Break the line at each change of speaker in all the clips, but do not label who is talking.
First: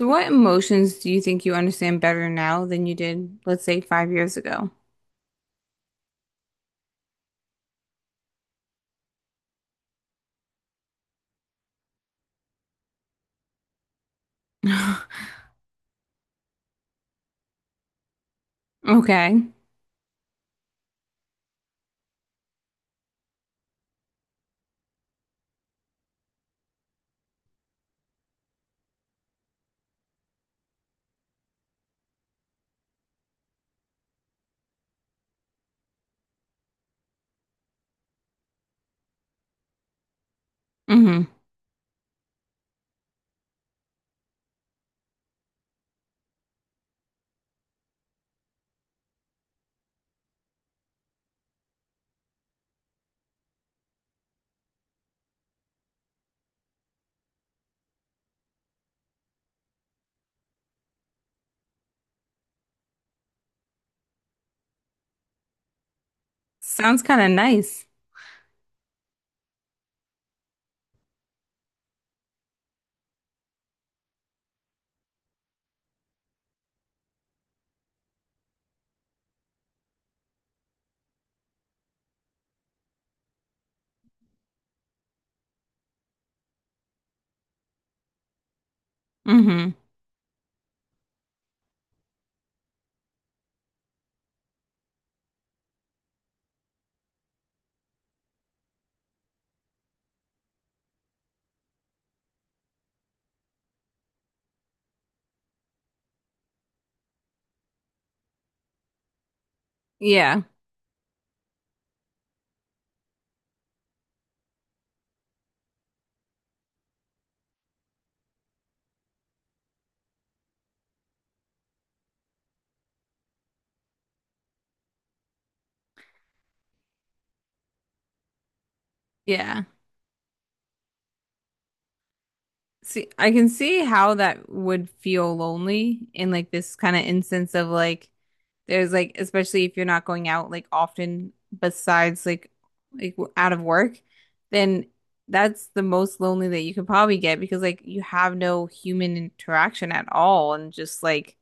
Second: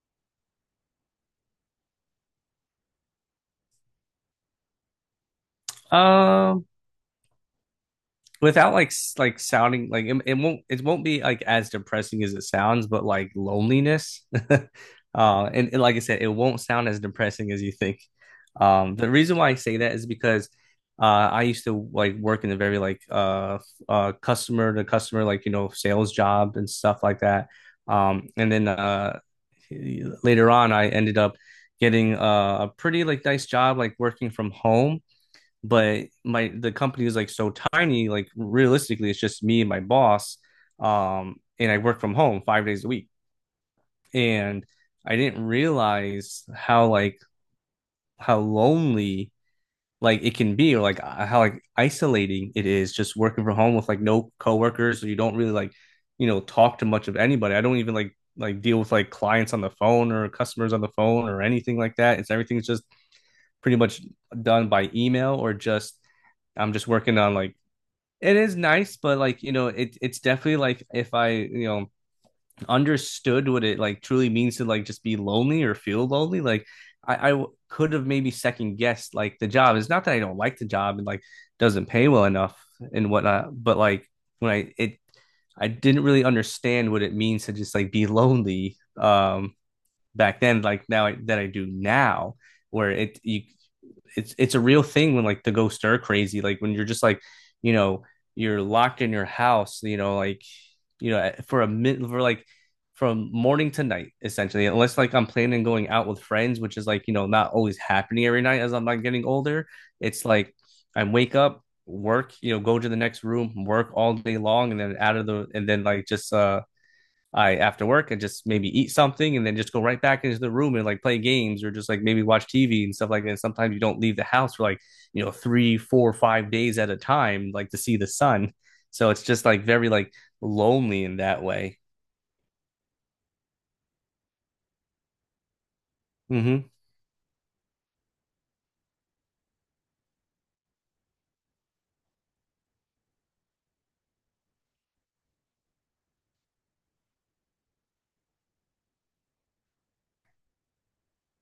So what emotions do you think you understand better now than you did, let's say, 5 years ago?
Um, Without like like sounding like it won't be like as depressing as it sounds, but like loneliness. And like I said, it won't sound as depressing as you think. The reason why
Okay.
I say that is because I used to like work in a very like customer to customer like you know sales job and stuff like that. And then later on, I ended up getting a pretty like nice job like working from home, but my the company is like so tiny, like realistically it's just me and my boss.
Hmm.
And I work from home 5 days a week, and I didn't realize how like how lonely like it can be, or like how like isolating it is just working from home with like no coworkers, so you don't really like you know talk to much of anybody. I don't even like deal with like clients on the phone or customers on the phone or anything like that. It's everything's just pretty much done by email, or just I'm just
Sounds
working
kind of
on like
nice.
it is nice, but like you know, it's definitely like if I you know understood what it like truly means to like just be lonely or feel lonely, like I could have maybe second guessed like the job. It's not that I don't like the job and like doesn't pay well enough and whatnot, but like when I it I didn't really understand what it means to just like be lonely.
Hmm.
Back then, like now that I do now, where it you it's a real thing when like the ghosts stir crazy, like when you're just like you know you're locked in your house, you know like you know for a minute for like from morning to night essentially, unless like I'm planning on going out with friends, which is like you know not always happening every night as I'm like getting older. It's
Yeah.
like I wake up, work, you know, go to the next room, work all day long, and then out of the and then like just I after work, and just maybe eat something, and then just go right back into the room and like play games, or just like maybe watch TV and stuff like that. And sometimes you don't leave the house for like, you know, three, four, 5 days at a time, like to see the sun. So it's just
Yeah.
like very like lonely in that way.
See, I can see how that would feel lonely in like
Mm-hmm.
this kind of instance of like there's like, especially if you're not going out like often, besides like out of work, then that's the most lonely that you could probably get, because like you have no human interaction at all and just like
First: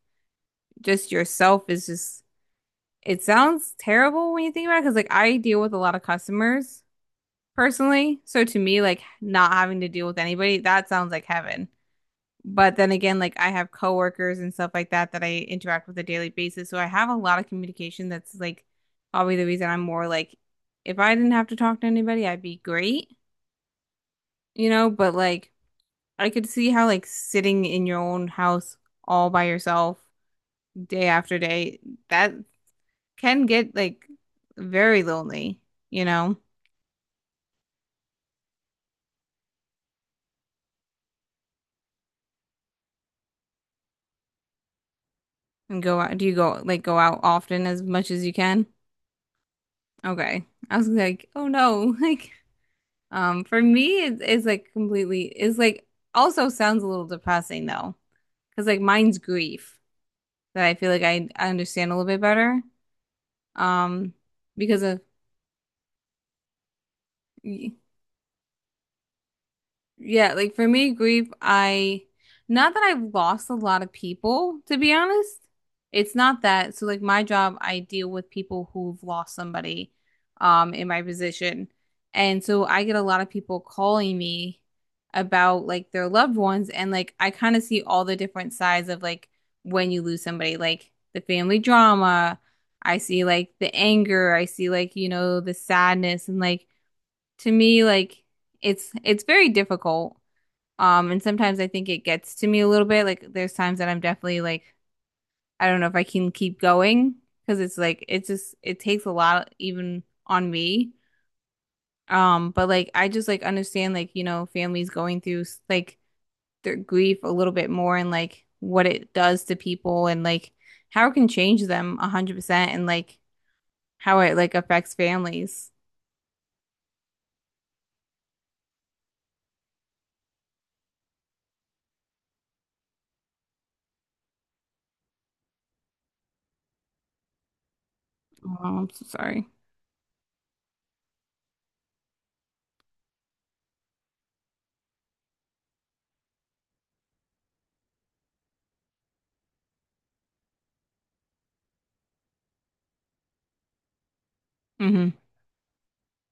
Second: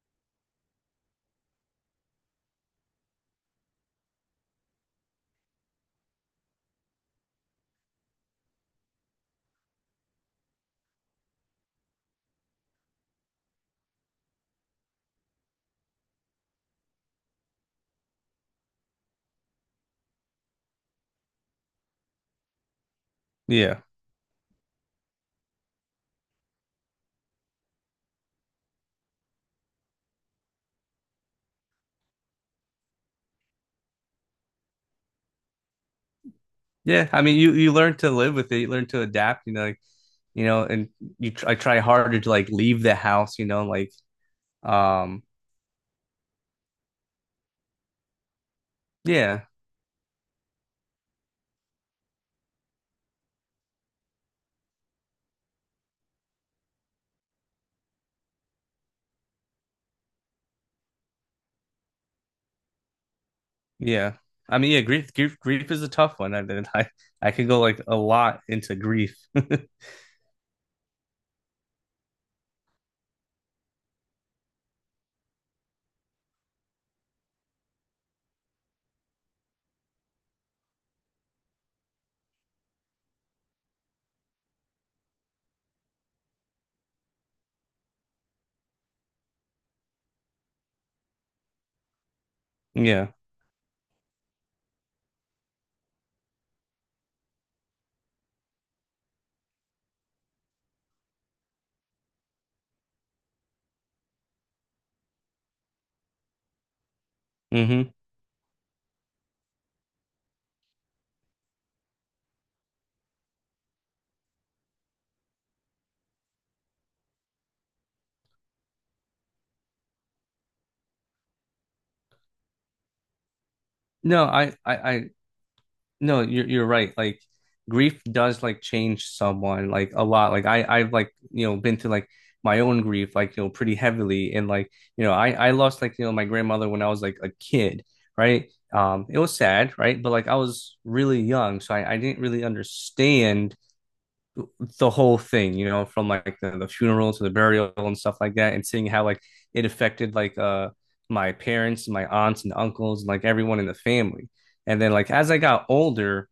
just yourself is just, it sounds terrible when you think about it, because like I deal with a lot of customers personally. So to me, like not having to deal with anybody, that sounds like heaven. But then again, like I have coworkers and stuff like that that I interact with a daily basis. So I have a lot of communication that's like probably the reason I'm more like, if I didn't have to talk to anybody, I'd be great,
Yeah.
but like I could see how like sitting in your own house all by yourself day after day, that can get like very lonely, you know?
Yeah, I mean, you learn to live with it. You learn to adapt, you know, like, you know, and I try harder to like leave the house, you know, like, um,
And go out. Do you go like go out often as much as you can?
yeah.
Okay. I was like, oh no. Like, for me, it's like completely, it's like also sounds a little depressing though. Cause like mine's grief that I feel like I understand a little bit better. Um,
Yeah, I mean, yeah,
because of,
grief is a tough one. I mean, I could go like a lot into grief.
yeah, like for me, grief, I not that I've lost a lot of people, to be honest. It's not that. So like my job, I deal with people who've lost somebody in my position. And so I get a lot of people calling me about like their loved ones, and like I kind of see all the different sides of like when you lose somebody, like the family drama. I
Yeah.
see like the anger, I see like the sadness, and like to me like it's very difficult, and sometimes I think it gets to me a little bit. Like there's times that I'm definitely like, I don't know if I can keep going, because it's
Hmm.
like it's just, it takes a lot even on me. But like I just like understand like, families going through like their grief a little bit more, and like what it does to people, and like how it can change them 100%, and like how
No,
it like affects families.
no, you're right. Like grief does like change someone like a lot. Like I've like, you know, been through like my own grief, like, you know, pretty heavily. And like, you know, I lost like, you know, my grandmother when I was like a kid, right?
Oh, I'm so
It was
sorry.
sad, right? But like I was really young, so I didn't really understand the whole thing, you know, from like the funeral to the burial and stuff like that, and seeing how like it affected like my parents, my aunts and uncles, and like everyone in the family. And then
Mm-hmm.
like as I got older,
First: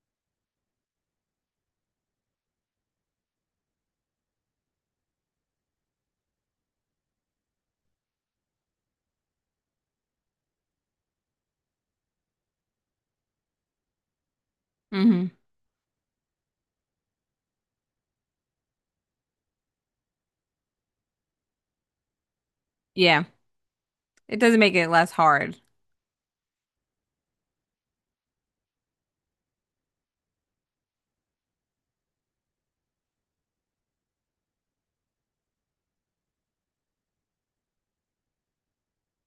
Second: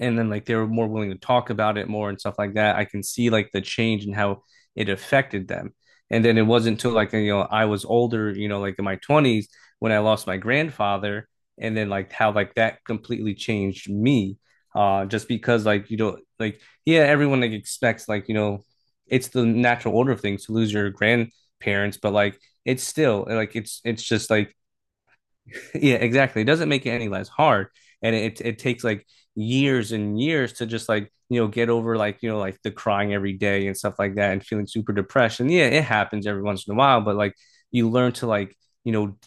and then like they were more willing to talk about it more and stuff like that. I can see like the change and how it affected them. And then it wasn't until like you know I was older, you know, like in my twenties when I lost my grandfather, and then like how like that completely changed me.
Mm-hmm.
Just because like you know like yeah everyone like expects like you know it's the natural order of things to lose your grandparents, but like it's
Yeah.
still like it's just
It
like
doesn't make it less hard.
yeah, exactly. It doesn't make it any less hard, and it takes like years and years to just like you know get over like you know like the crying every day and stuff like that, and feeling super depressed. And yeah, it happens every once in a while, but like you learn to like you know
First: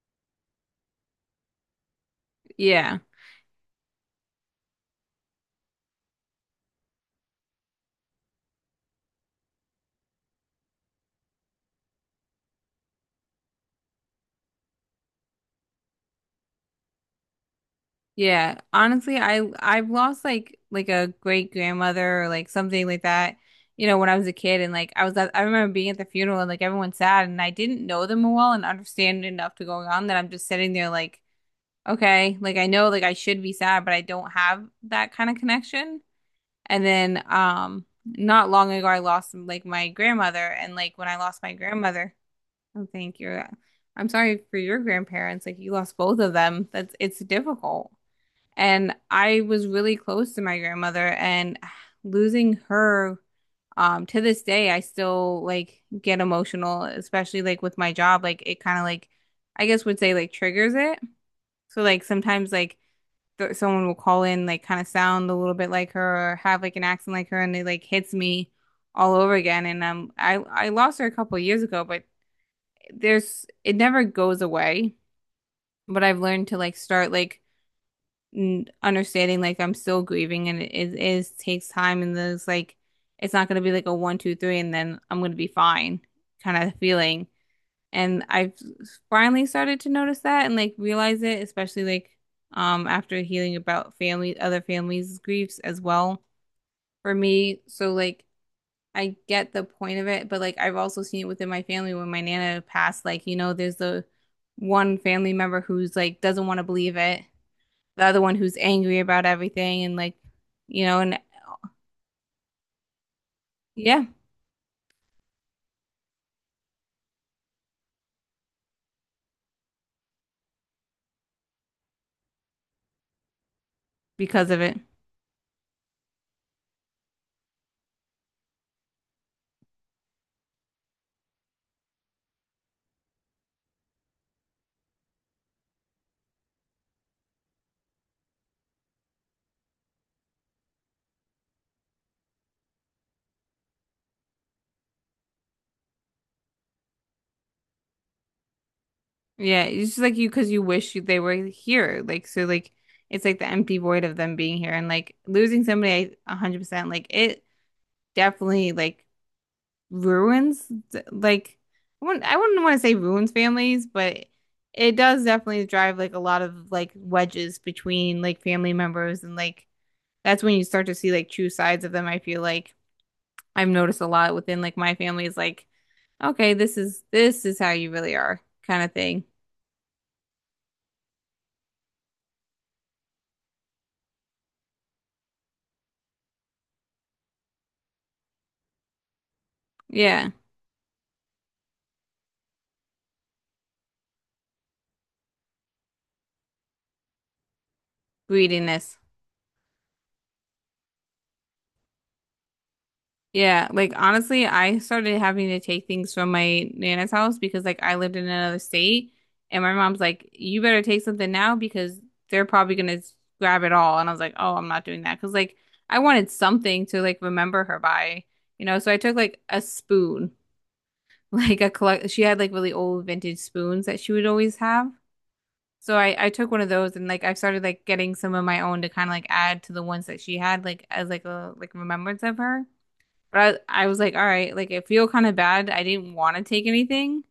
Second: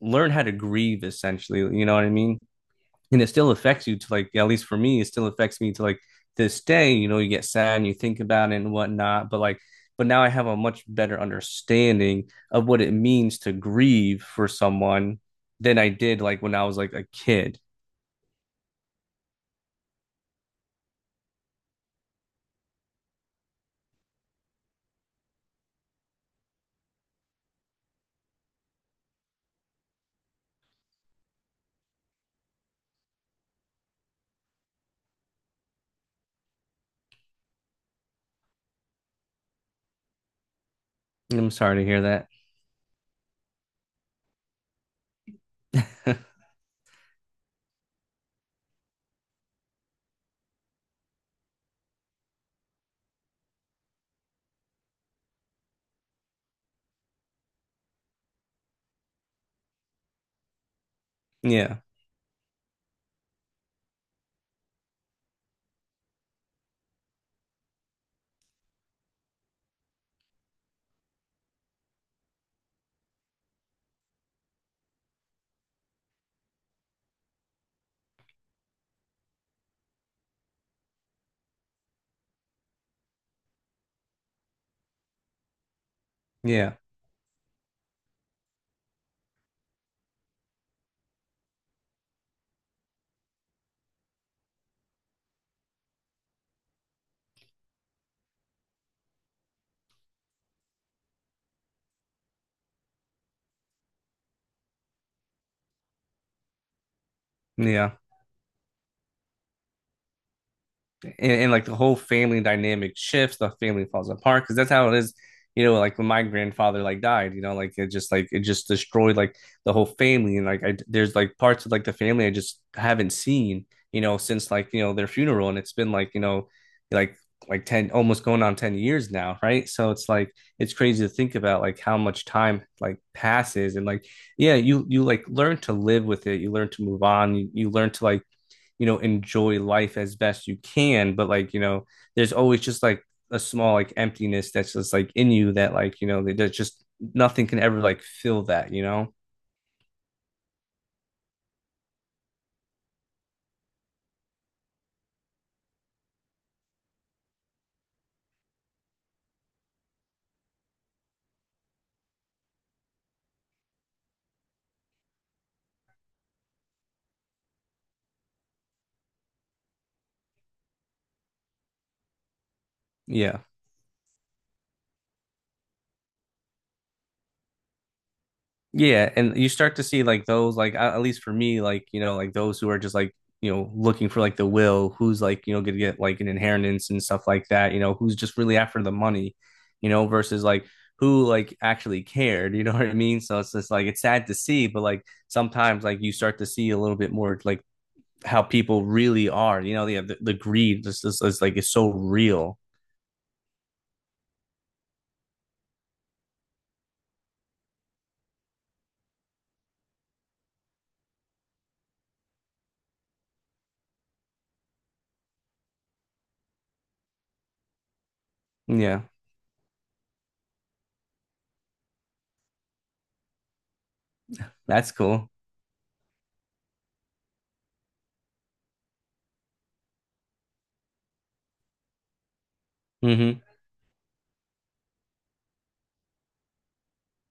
learn how to grieve essentially. You know what I mean?
Yeah.
And it still affects you to like, at least for me, it still affects me to like this day, you know, you get sad and you think about it and whatnot, but like but now I have a much better understanding of what it means to grieve for someone than I did like when I was like a kid.
Yeah, honestly, I've lost like a great grandmother or like something like that, when I was a kid, and like I remember being at the funeral, and like everyone's sad, and I didn't know them well and understand enough to go on, that I'm just sitting there like, okay, like I know like I should be sad, but I don't have that kind of connection. And then not long ago I lost like my grandmother, and like when I lost
I'm
my
sorry to hear
grandmother,
that.
I think you're I'm sorry for your grandparents, like you lost both of them. That's it's difficult. And I was really close to my grandmother, and losing her, to this day I still like get emotional, especially like with my job, like it kind of like, I guess would say, like triggers it.
Yeah,
So like sometimes like th someone will call in, like kind of sound a little bit like her or have like an accent like her, and it like hits me all over again, and I lost her a couple years ago, but there's it never goes away. But I've learned to like start like understanding like I'm still grieving, and it is takes time, and there's like, it's not gonna be like a one, two, three and then I'm gonna be fine kind
yeah,
of feeling. And I've finally started to notice that and like realize it, especially like after healing about family other families' griefs as well for me. So like I get the point of it, but like I've also seen it within my family when my nana passed, there's the one family member who's like doesn't want to believe it,
yeah.
the other one who's angry about everything, and and
And like the whole family dynamic shifts, the family
yeah,
falls apart because that's how it is. You know, like when my grandfather like died, you know, like it just destroyed like the whole family, and like I there's like parts of like the family I just haven't seen, you know,
because
since
of
like
it.
you know their funeral, and it's been like you know, like like 10 almost going on 10 years now, right? So it's like it's crazy to think about like how much time like passes, and like yeah you like learn to live with it, you learn to move on, you learn to like, you know, enjoy life as best you can. But like, you know, there's always just like a small like emptiness that's just like in you that like, you know, that just nothing can ever like fill that, you know?
Yeah, it's just like you, because you wish they were here. Like so, like it's like the empty void of them being here and like losing somebody. I 100% like it definitely like ruins, like I wouldn't want to say ruins families, but it does definitely drive like a lot of like wedges between like family members, and like that's when you start to see like true sides of them. I feel like
Yeah.
I've noticed a lot within like my family is like, okay, this is how you really are kind of
Yeah,
thing.
and you start to see like those like at least for me like you know like those who are just like you know looking for like the will who's like you know gonna get like an inheritance and stuff like that, you know, who's just really after the money, you know,
Yeah,
versus like who like actually cared. You know what I mean, so it's just like it's sad to see, but like sometimes like you start to see a little bit more like how people
greediness.
really are, you know. Yeah, the greed just is like it's so real.
Yeah, like honestly, I started having to take things from my nana's house, because like I lived in another state and my mom's like, "You better take something now, because they're probably gonna grab it all." And I was like, "Oh, I'm not doing that, because like I wanted something to like remember her by, so I
Yeah.
took like a spoon." Like a collect she had like really old vintage spoons that she would always
That's
have.
cool.
So I took one of those, and like I've started like getting some of my own to kind of like add to the ones that she had, like as like a like remembrance of her.
Hmm.
But I was like, all right, like I feel kind of bad. I didn't want to take anything,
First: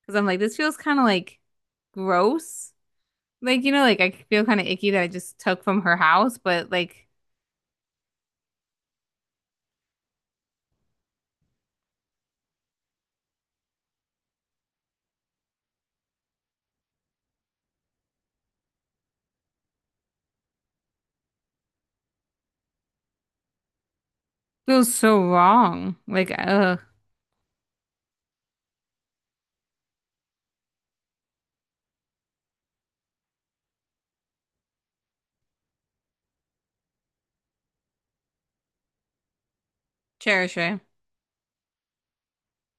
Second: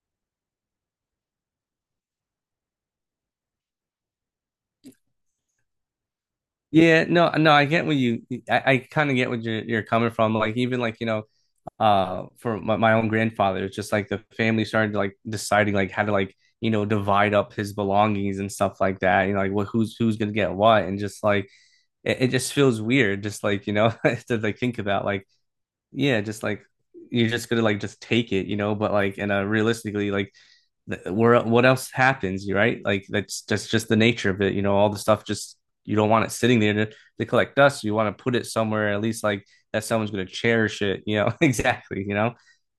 because I'm like this feels kind of like gross. Like like I feel kind of icky that I just took from her house, but
Yeah,
like
no, no, I kind of get what you're coming from. Like, even like, you know, for my own grandfather, it's just like the family started like deciding like how to like, you know, divide up his belongings and stuff like that. You know, like what, who's gonna get what. And just like, it just feels weird, just like, you know, to like think
feels
about
so
like,
wrong.
yeah,
Like
just like
ugh,
you're just gonna like just take it, you know. But like, and realistically, like, where what else happens, right? Like that's just the nature of it, you know. All the stuff just you don't want it sitting there to collect dust. You want to put it somewhere at least like that someone's gonna
cherish it.
cherish it, you know. Exactly, you know.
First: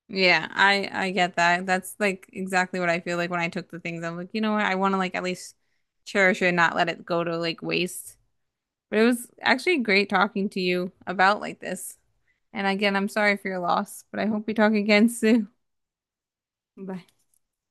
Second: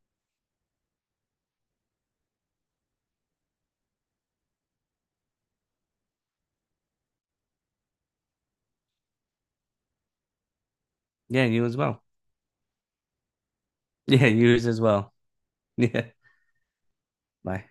Yeah, I get that. That's like exactly what I feel like when I took the things. I'm like, you know what? I want to like at least cherish it and not let it go to like waste. But it was actually great talking to you about
Yeah,
like
you as
this.
well.
And again, I'm sorry for your loss, but I
Yeah,
hope we
you
talk
as
again
well.
soon.
Yeah,
Bye.
bye.